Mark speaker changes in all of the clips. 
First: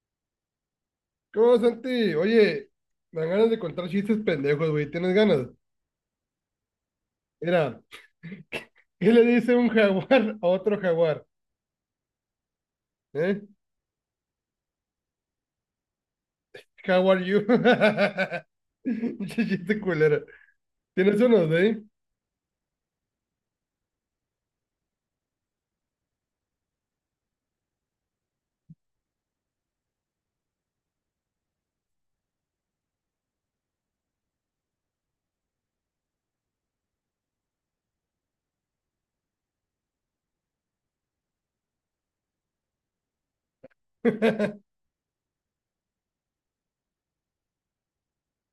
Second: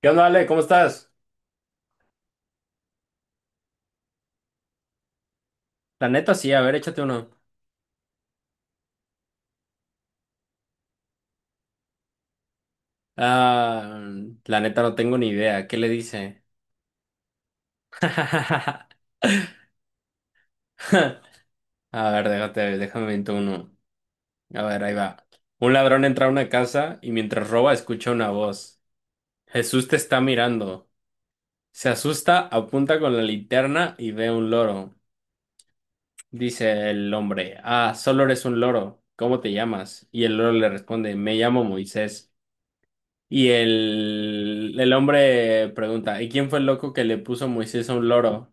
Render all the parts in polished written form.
Speaker 1: ¿Qué onda, Ale? ¿Cómo estás?
Speaker 2: ¿Cómo, Santi? Oye, me dan ganas de contar chistes pendejos, güey. ¿Tienes ganas?
Speaker 1: La neta sí, a ver, échate uno.
Speaker 2: Mira, ¿qué le dice un jaguar a otro jaguar? ¿Eh?
Speaker 1: Ah, la neta no tengo ni idea. ¿Qué le dice?
Speaker 2: How are you? Pinche Chiste culero. ¿Tienes unos de
Speaker 1: A ver, déjame invento uno. A ver, ahí va. Un ladrón entra a una casa y mientras roba escucha una voz. Jesús te está mirando. Se asusta, apunta con la linterna y ve un loro. Dice el hombre, ah, solo eres un loro. ¿Cómo te llamas? Y el loro le responde, me llamo Moisés. Y el hombre pregunta, ¿y quién fue el loco que le puso Moisés a un loro?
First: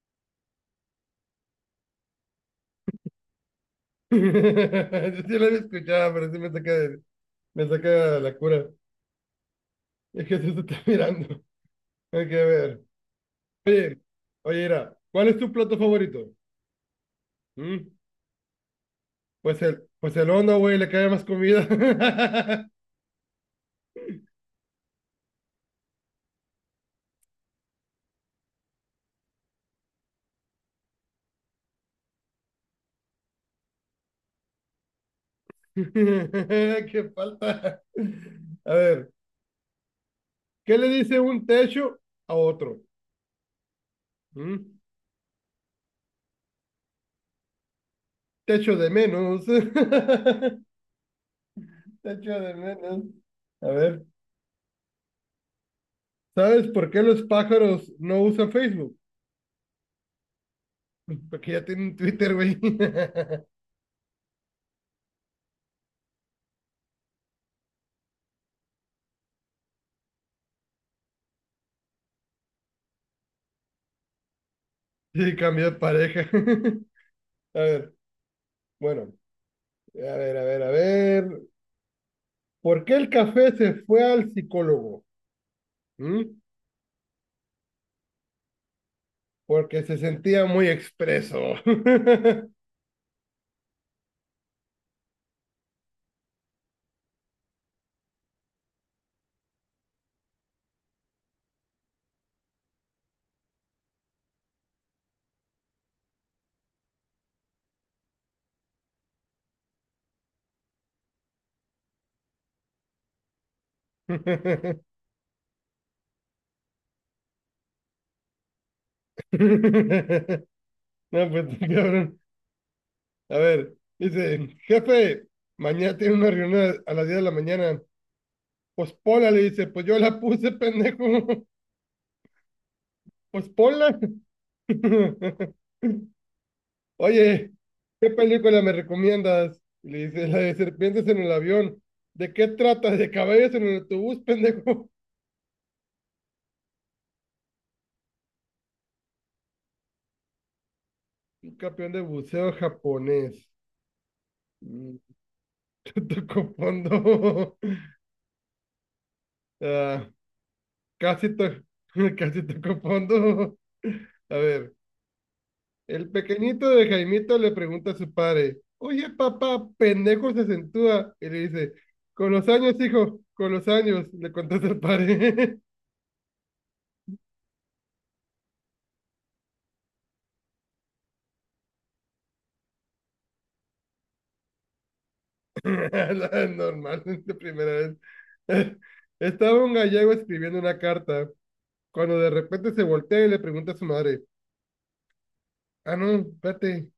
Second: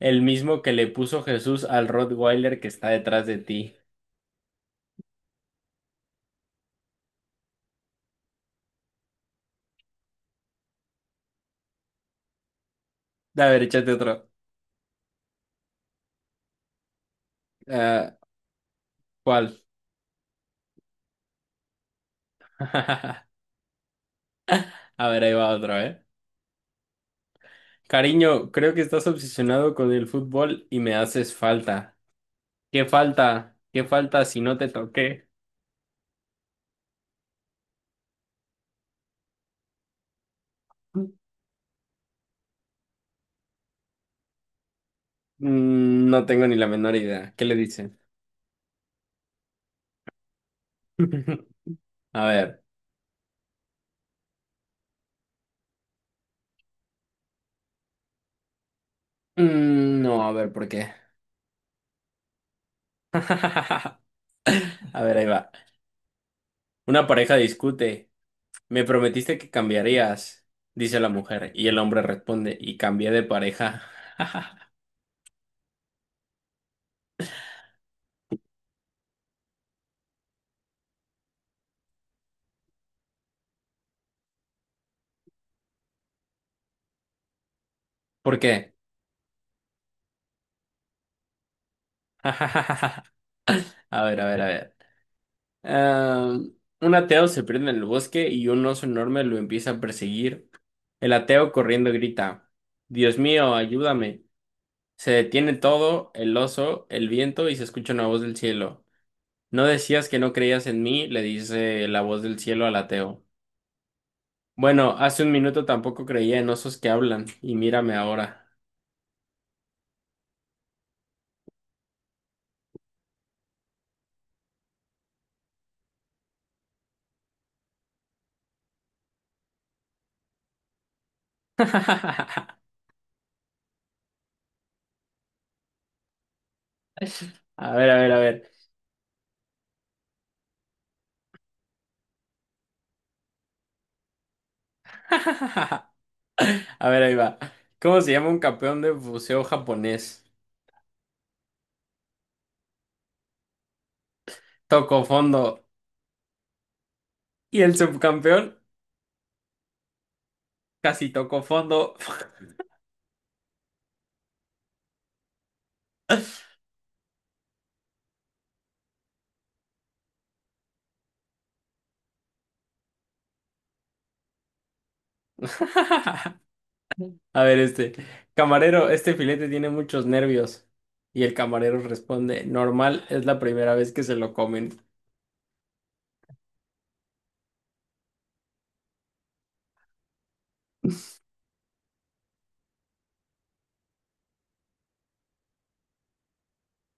Speaker 1: El mismo que le puso Jesús al Rottweiler que está detrás de ti.
Speaker 2: Yo sí lo había escuchado, pero sí me saca, me saca de la cura. Es que se está mirando. Hay que ver.
Speaker 1: A ver, échate
Speaker 2: Oye,
Speaker 1: otro.
Speaker 2: oye, mira, ¿cuál es tu plato favorito? ¿Mm?
Speaker 1: Ah,
Speaker 2: Pues
Speaker 1: ¿cuál?
Speaker 2: el, pues el hondo, güey, le cae más comida.
Speaker 1: A ver, ahí va otro, ¿eh? Cariño, creo que estás obsesionado con el fútbol y me haces falta. ¿Qué falta? ¿Qué falta si no te toqué?
Speaker 2: Qué falta. A ver, ¿qué le dice un techo a otro? ¿Mm?
Speaker 1: Mm, no tengo ni la menor idea. ¿Qué le dicen?
Speaker 2: Techo de menos. Techo
Speaker 1: A
Speaker 2: de
Speaker 1: ver.
Speaker 2: menos. A ver, ¿sabes por qué los pájaros no usan Facebook?
Speaker 1: Mm, no, a ver, ¿por qué?
Speaker 2: Porque ya tienen Twitter, güey.
Speaker 1: A ver, ahí va. Una pareja discute. Me prometiste que cambiarías, dice la mujer, y el hombre responde, y cambié de pareja.
Speaker 2: Y cambió de pareja. A ver, bueno, a ver, a ver, a ver. ¿Por qué el café se fue al psicólogo? ¿Mm?
Speaker 1: ¿Por qué?
Speaker 2: Porque se sentía muy expreso.
Speaker 1: A ver, a ver, a ver. Am, un ateo se pierde en el bosque y un oso enorme lo empieza a perseguir. El ateo corriendo grita, Dios mío, ayúdame. Se detiene todo, el oso, el viento y se escucha una voz del cielo. ¿No decías que no creías en mí?, le dice la voz del cielo al ateo. Bueno, hace un minuto tampoco creía en osos que hablan, y mírame ahora.
Speaker 2: No, pues, está cabrón. A ver, dice, jefe, mañana tiene una reunión a las 10 de la mañana. Pues ponla, le dice, pues yo la puse, pendejo. Pues ponla. Oye,
Speaker 1: A ver, a
Speaker 2: ¿qué
Speaker 1: ver, a ver.
Speaker 2: película me recomiendas? Y le dice, la de serpientes en el avión. ¿De qué trata? ¿De caballos en el autobús, pendejo?
Speaker 1: A ver, ahí va. ¿Cómo se llama un campeón de buceo japonés?
Speaker 2: Un campeón de buceo japonés. Mm,
Speaker 1: Tocó fondo.
Speaker 2: Tocó fondo.
Speaker 1: Y el subcampeón
Speaker 2: Ah,
Speaker 1: casi
Speaker 2: casi,
Speaker 1: tocó
Speaker 2: to-
Speaker 1: fondo.
Speaker 2: casi tocó fondo. A ver. El pequeñito de Jaimito le pregunta a su padre, oye papá, pendejo se acentúa. Y le dice, con los años, hijo, con los años, le contesta el padre.
Speaker 1: A ver, este. Camarero, este filete tiene muchos nervios. Y el camarero responde, normal, es la primera vez que se lo comen.
Speaker 2: La Normal, de primera vez. Estaba un gallego escribiendo una carta, cuando de repente se voltea y le pregunta a su madre, ah, no, espérate,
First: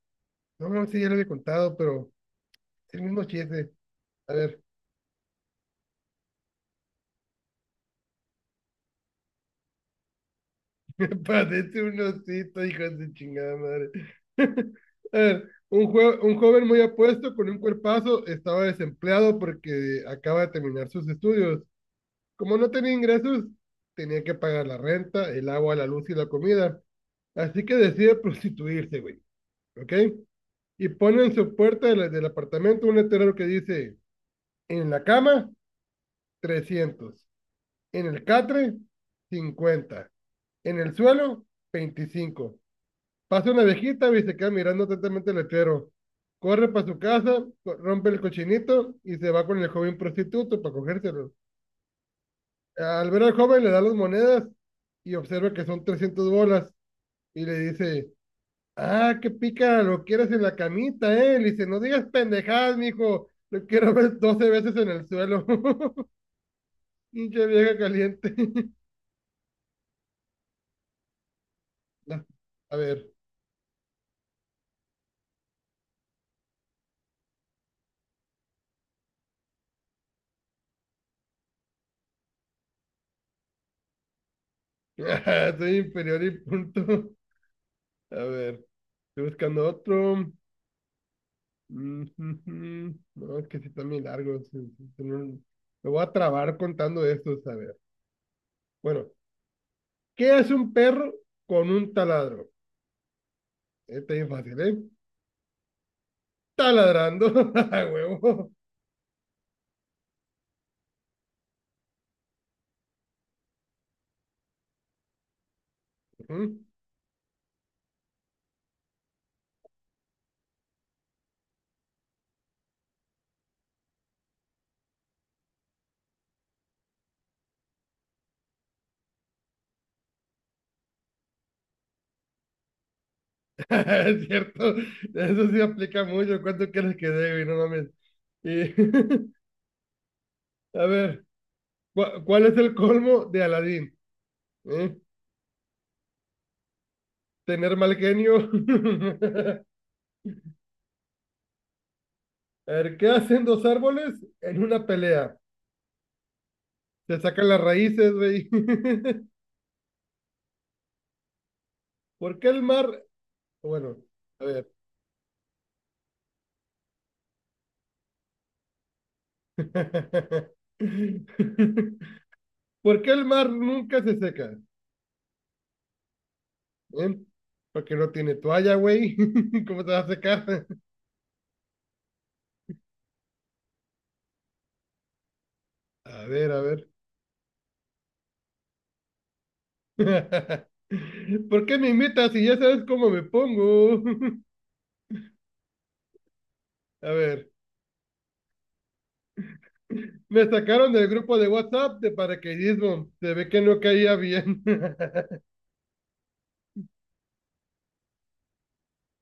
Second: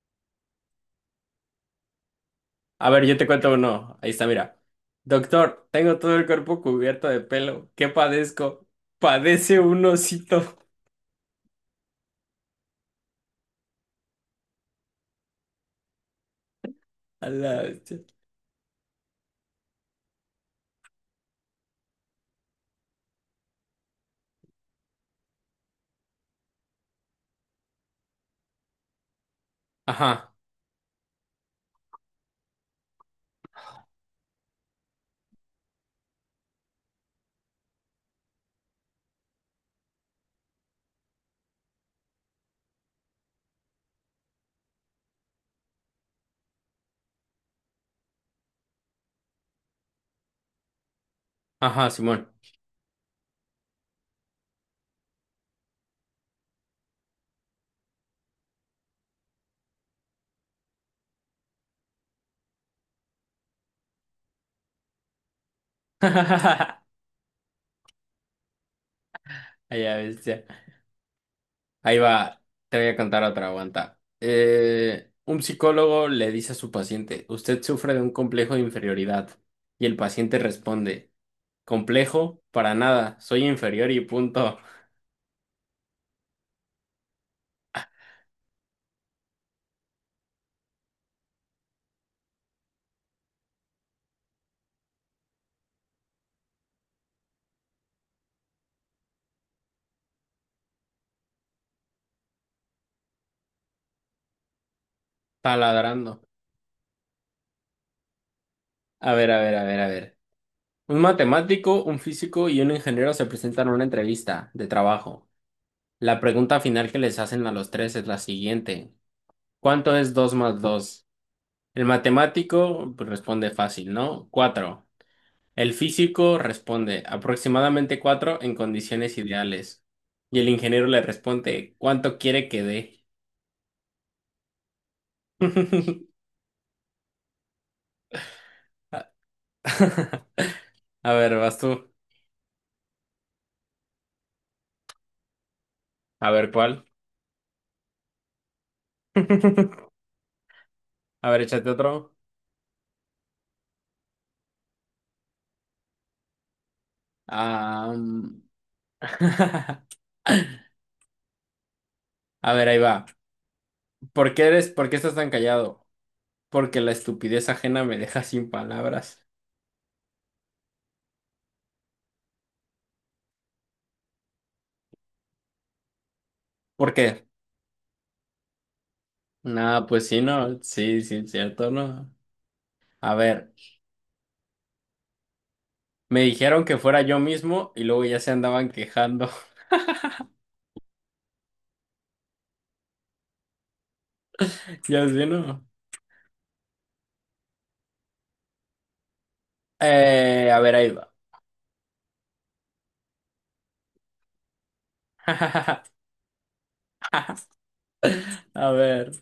Speaker 2: no, no, sí, ya lo había contado, pero
Speaker 1: A
Speaker 2: es el
Speaker 1: ver, yo
Speaker 2: mismo
Speaker 1: te cuento
Speaker 2: chiste.
Speaker 1: uno. Ahí está,
Speaker 2: A
Speaker 1: mira.
Speaker 2: ver,
Speaker 1: Doctor, tengo todo el cuerpo cubierto de pelo. ¿Qué padezco? Padece un osito.
Speaker 2: parece un osito, hijo de su chingada madre. Eh, un joven muy
Speaker 1: A
Speaker 2: apuesto con un
Speaker 1: la bestia.
Speaker 2: cuerpazo estaba desempleado porque acaba de terminar sus estudios. Como no tenía ingresos, tenía que pagar la renta, el agua, la luz y la comida. Así que decide prostituirse, güey. ¿Ok?
Speaker 1: Ajá,
Speaker 2: Y pone en su puerta de del apartamento un letrero que dice, en la cama, 300 en el catre, 50 en el suelo, 25 Pasa una viejita y se queda mirando atentamente el letrero. Corre para su casa, rompe el cochinito y se va con el joven prostituto para cogérselo.
Speaker 1: ajá, Simón.
Speaker 2: Al ver al joven le da las monedas y observa que son 300 bolas y le dice, ah, qué pica, lo quieres en la camita, ¿eh? Le dice, no digas pendejadas, mijo, lo quiero ver 12 veces en el suelo.
Speaker 1: A
Speaker 2: Pinche vieja caliente.
Speaker 1: la bestia. Ahí
Speaker 2: La-
Speaker 1: va.
Speaker 2: A
Speaker 1: Te voy a
Speaker 2: ver,
Speaker 1: contar otra, aguanta. Un psicólogo le dice a su paciente, usted sufre de un complejo de inferioridad. Y el paciente responde, complejo, para nada, soy inferior y punto.
Speaker 2: soy inferior y punto. A ver, estoy buscando otro. Ujujú. No, es que sí están muy largos. Sí, sí, sí, Me voy a trabar contando esto, a ver. Bueno, ¿qué hace un perro con un taladro? Este es fácil, ¿eh?
Speaker 1: Taladrando.
Speaker 2: Taladrando, a huevo.
Speaker 1: A ver, a ver, a ver, a ver. Un matemático, un físico y un ingeniero se presentan a una entrevista de trabajo. La pregunta
Speaker 2: Ujú.
Speaker 1: final que les hacen a los tres es la siguiente. ¿Cuánto es 2 más 2? El matemático pues, responde fácil, ¿no? Cuatro. El físico responde aproximadamente 4 en condiciones ideales. Y el ingeniero le responde, ¿cuánto quiere que dé?
Speaker 2: Es cierto, eso sí aplica mucho. ¿Cuánto quieres que debe? No mames. Y,
Speaker 1: A
Speaker 2: a
Speaker 1: a
Speaker 2: ver,
Speaker 1: ver, vas tú.
Speaker 2: ¿cuál es el colmo de Aladín? ¿Eh?
Speaker 1: A ver, ¿cuál?
Speaker 2: Tener mal genio.
Speaker 1: A ver, échate otro.
Speaker 2: A ver, ¿qué hacen dos árboles en una pelea? Se sacan las
Speaker 1: Ah,
Speaker 2: raíces,
Speaker 1: mm.
Speaker 2: güey. ¿Por qué
Speaker 1: A
Speaker 2: el
Speaker 1: ver, ahí
Speaker 2: mar?
Speaker 1: va.
Speaker 2: Bueno, a ver.
Speaker 1: ¿Por qué estás tan callado? Porque la estupidez ajena me deja sin palabras.
Speaker 2: ¿Por qué el mar nunca se seca?
Speaker 1: ¿Por
Speaker 2: ¿Eh?
Speaker 1: qué?
Speaker 2: Porque no tiene toalla, güey. ¿Cómo
Speaker 1: Nada,
Speaker 2: te va a
Speaker 1: pues sí, no,
Speaker 2: secar?
Speaker 1: sí, sí, cierto, no. A ver, me
Speaker 2: A ver, a
Speaker 1: dijeron que
Speaker 2: ver.
Speaker 1: fuera yo mismo y luego ya se andaban quejando.
Speaker 2: ¿Por qué me imitas si ya sabes cómo me pongo?
Speaker 1: Ya sé, ¿no?
Speaker 2: A ver. Me
Speaker 1: A ver, ahí
Speaker 2: sacaron del
Speaker 1: va.
Speaker 2: grupo de WhatsApp de paracaidismo. Se ve que no caía bien.
Speaker 1: A ver,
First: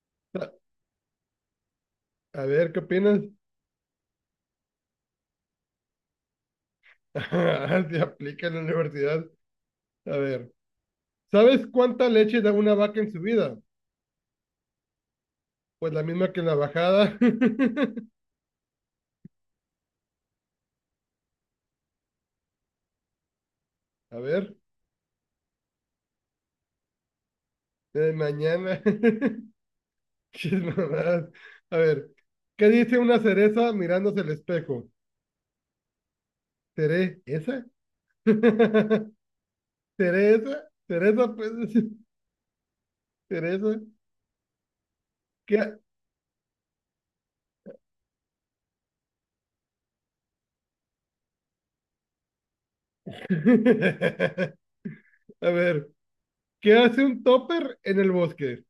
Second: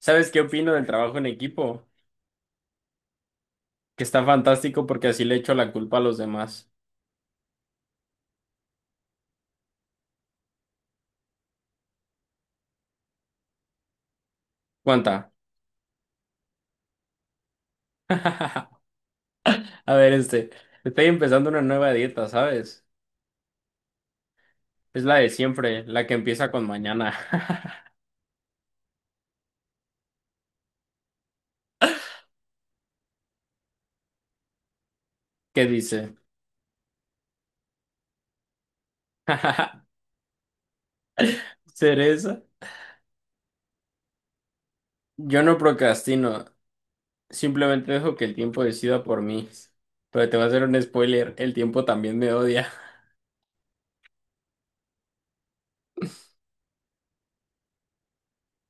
Speaker 1: ¿sabes qué opino del trabajo en equipo?
Speaker 2: A ver, ¿qué opinas?
Speaker 1: Que está fantástico porque así le echo la culpa a los demás.
Speaker 2: Se aplica en la universidad. A ver. ¿Sabes cuánta leche da una vaca en su vida?
Speaker 1: ¿Cuánta?
Speaker 2: Pues la misma que en la bajada.
Speaker 1: A ver, este, estoy empezando una nueva dieta, ¿sabes?
Speaker 2: A ver,
Speaker 1: Es la de siempre, la que empieza con mañana.
Speaker 2: mañana. Qué mamadas. A ver, ¿qué dice una cereza mirándose el espejo?
Speaker 1: ¿Qué dice?
Speaker 2: ¿Seré esa? ¿Teresa? Cereza, Pues,
Speaker 1: Cereza.
Speaker 2: cereza.
Speaker 1: Yo
Speaker 2: ¿Qué?
Speaker 1: no procrastino, simplemente dejo que el tiempo decida por mí. Pero te voy a hacer un spoiler, el tiempo también me odia.
Speaker 2: A ver, ¿qué hace un topper en el bosque?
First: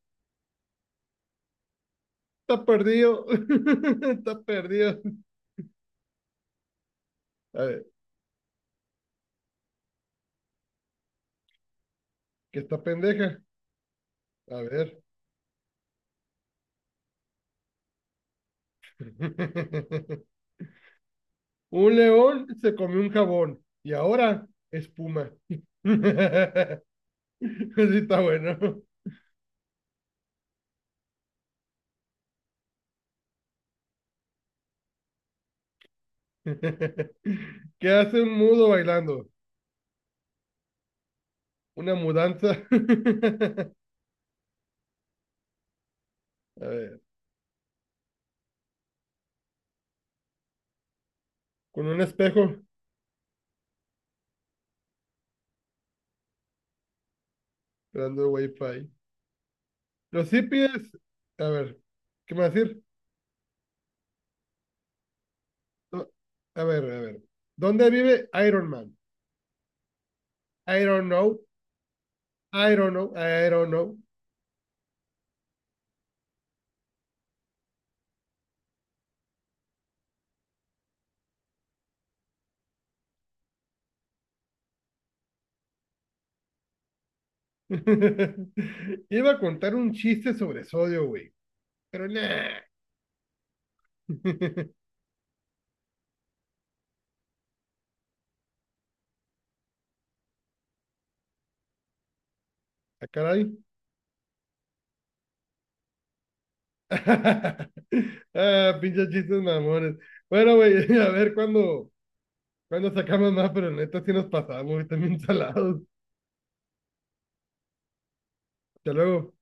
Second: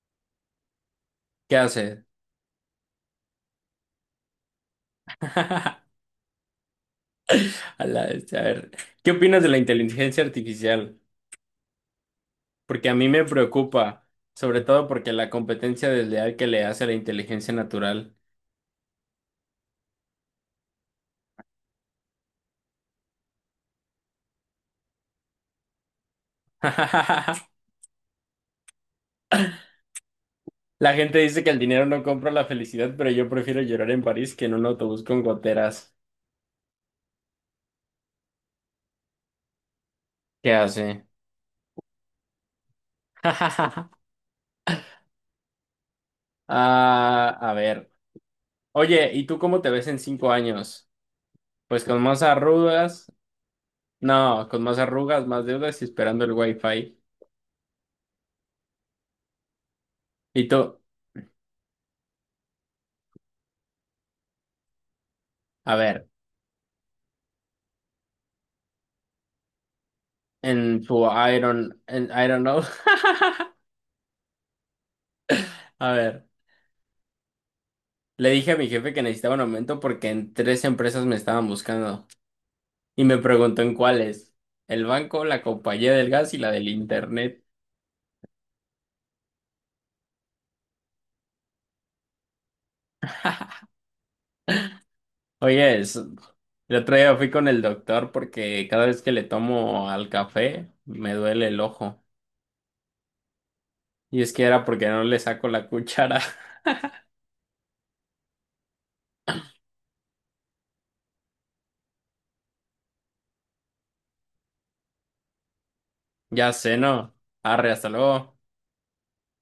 Speaker 1: ¿Qué haces?
Speaker 2: Está perdido. Está perdido. A ver,
Speaker 1: A la bestia, a ver, ¿qué opinas de la inteligencia artificial?
Speaker 2: ¿qué está
Speaker 1: Porque a mí me
Speaker 2: pendeja?
Speaker 1: preocupa, sobre
Speaker 2: A
Speaker 1: todo
Speaker 2: ver.
Speaker 1: porque la competencia desleal que le hace a la inteligencia natural.
Speaker 2: Un león se comió un jabón y ahora espuma. Así está bueno.
Speaker 1: La gente dice que el dinero no compra la felicidad, pero yo prefiero llorar en París que en un autobús con goteras.
Speaker 2: ¿Qué hace un mudo bailando?
Speaker 1: ¿Qué hace?
Speaker 2: Una mudanza. A ver,
Speaker 1: Ah, a ver. Oye, ¿y tú cómo te ves en 5 años? Pues
Speaker 2: con un
Speaker 1: con más
Speaker 2: espejo,
Speaker 1: arrugas. No, con más arrugas, más deudas y esperando el wifi.
Speaker 2: esperando wifi. Los
Speaker 1: ¿Y
Speaker 2: hippies,
Speaker 1: tú?
Speaker 2: a ver, ¿qué me va a decir?
Speaker 1: A
Speaker 2: No,
Speaker 1: ver,
Speaker 2: A ver, a ver. ¿Dónde vive Iron Man? I
Speaker 1: en tu
Speaker 2: don't know,
Speaker 1: Iron, en Iron know.
Speaker 2: I don't know, I don't know.
Speaker 1: A ver, le dije a mi jefe que necesitaba un aumento porque en tres empresas me estaban buscando. Y me preguntó en cuáles. El banco, la compañía del gas y la del internet.
Speaker 2: Iba a contar un chiste sobre sodio, güey, pero nah.
Speaker 1: Oye, el otro día fui con el doctor porque cada vez que le tomo al café me duele el ojo.
Speaker 2: ¿A caray?
Speaker 1: Y es que era porque no le saco la cuchara.
Speaker 2: Ah, pinches chistes mamones. Bueno, güey, a ver cuándo sacamos más, pero neta sí nos pasamos, güey, también salados.
Speaker 1: Ya sé, ¿no? Arre, hasta luego.
Speaker 2: Hasta luego.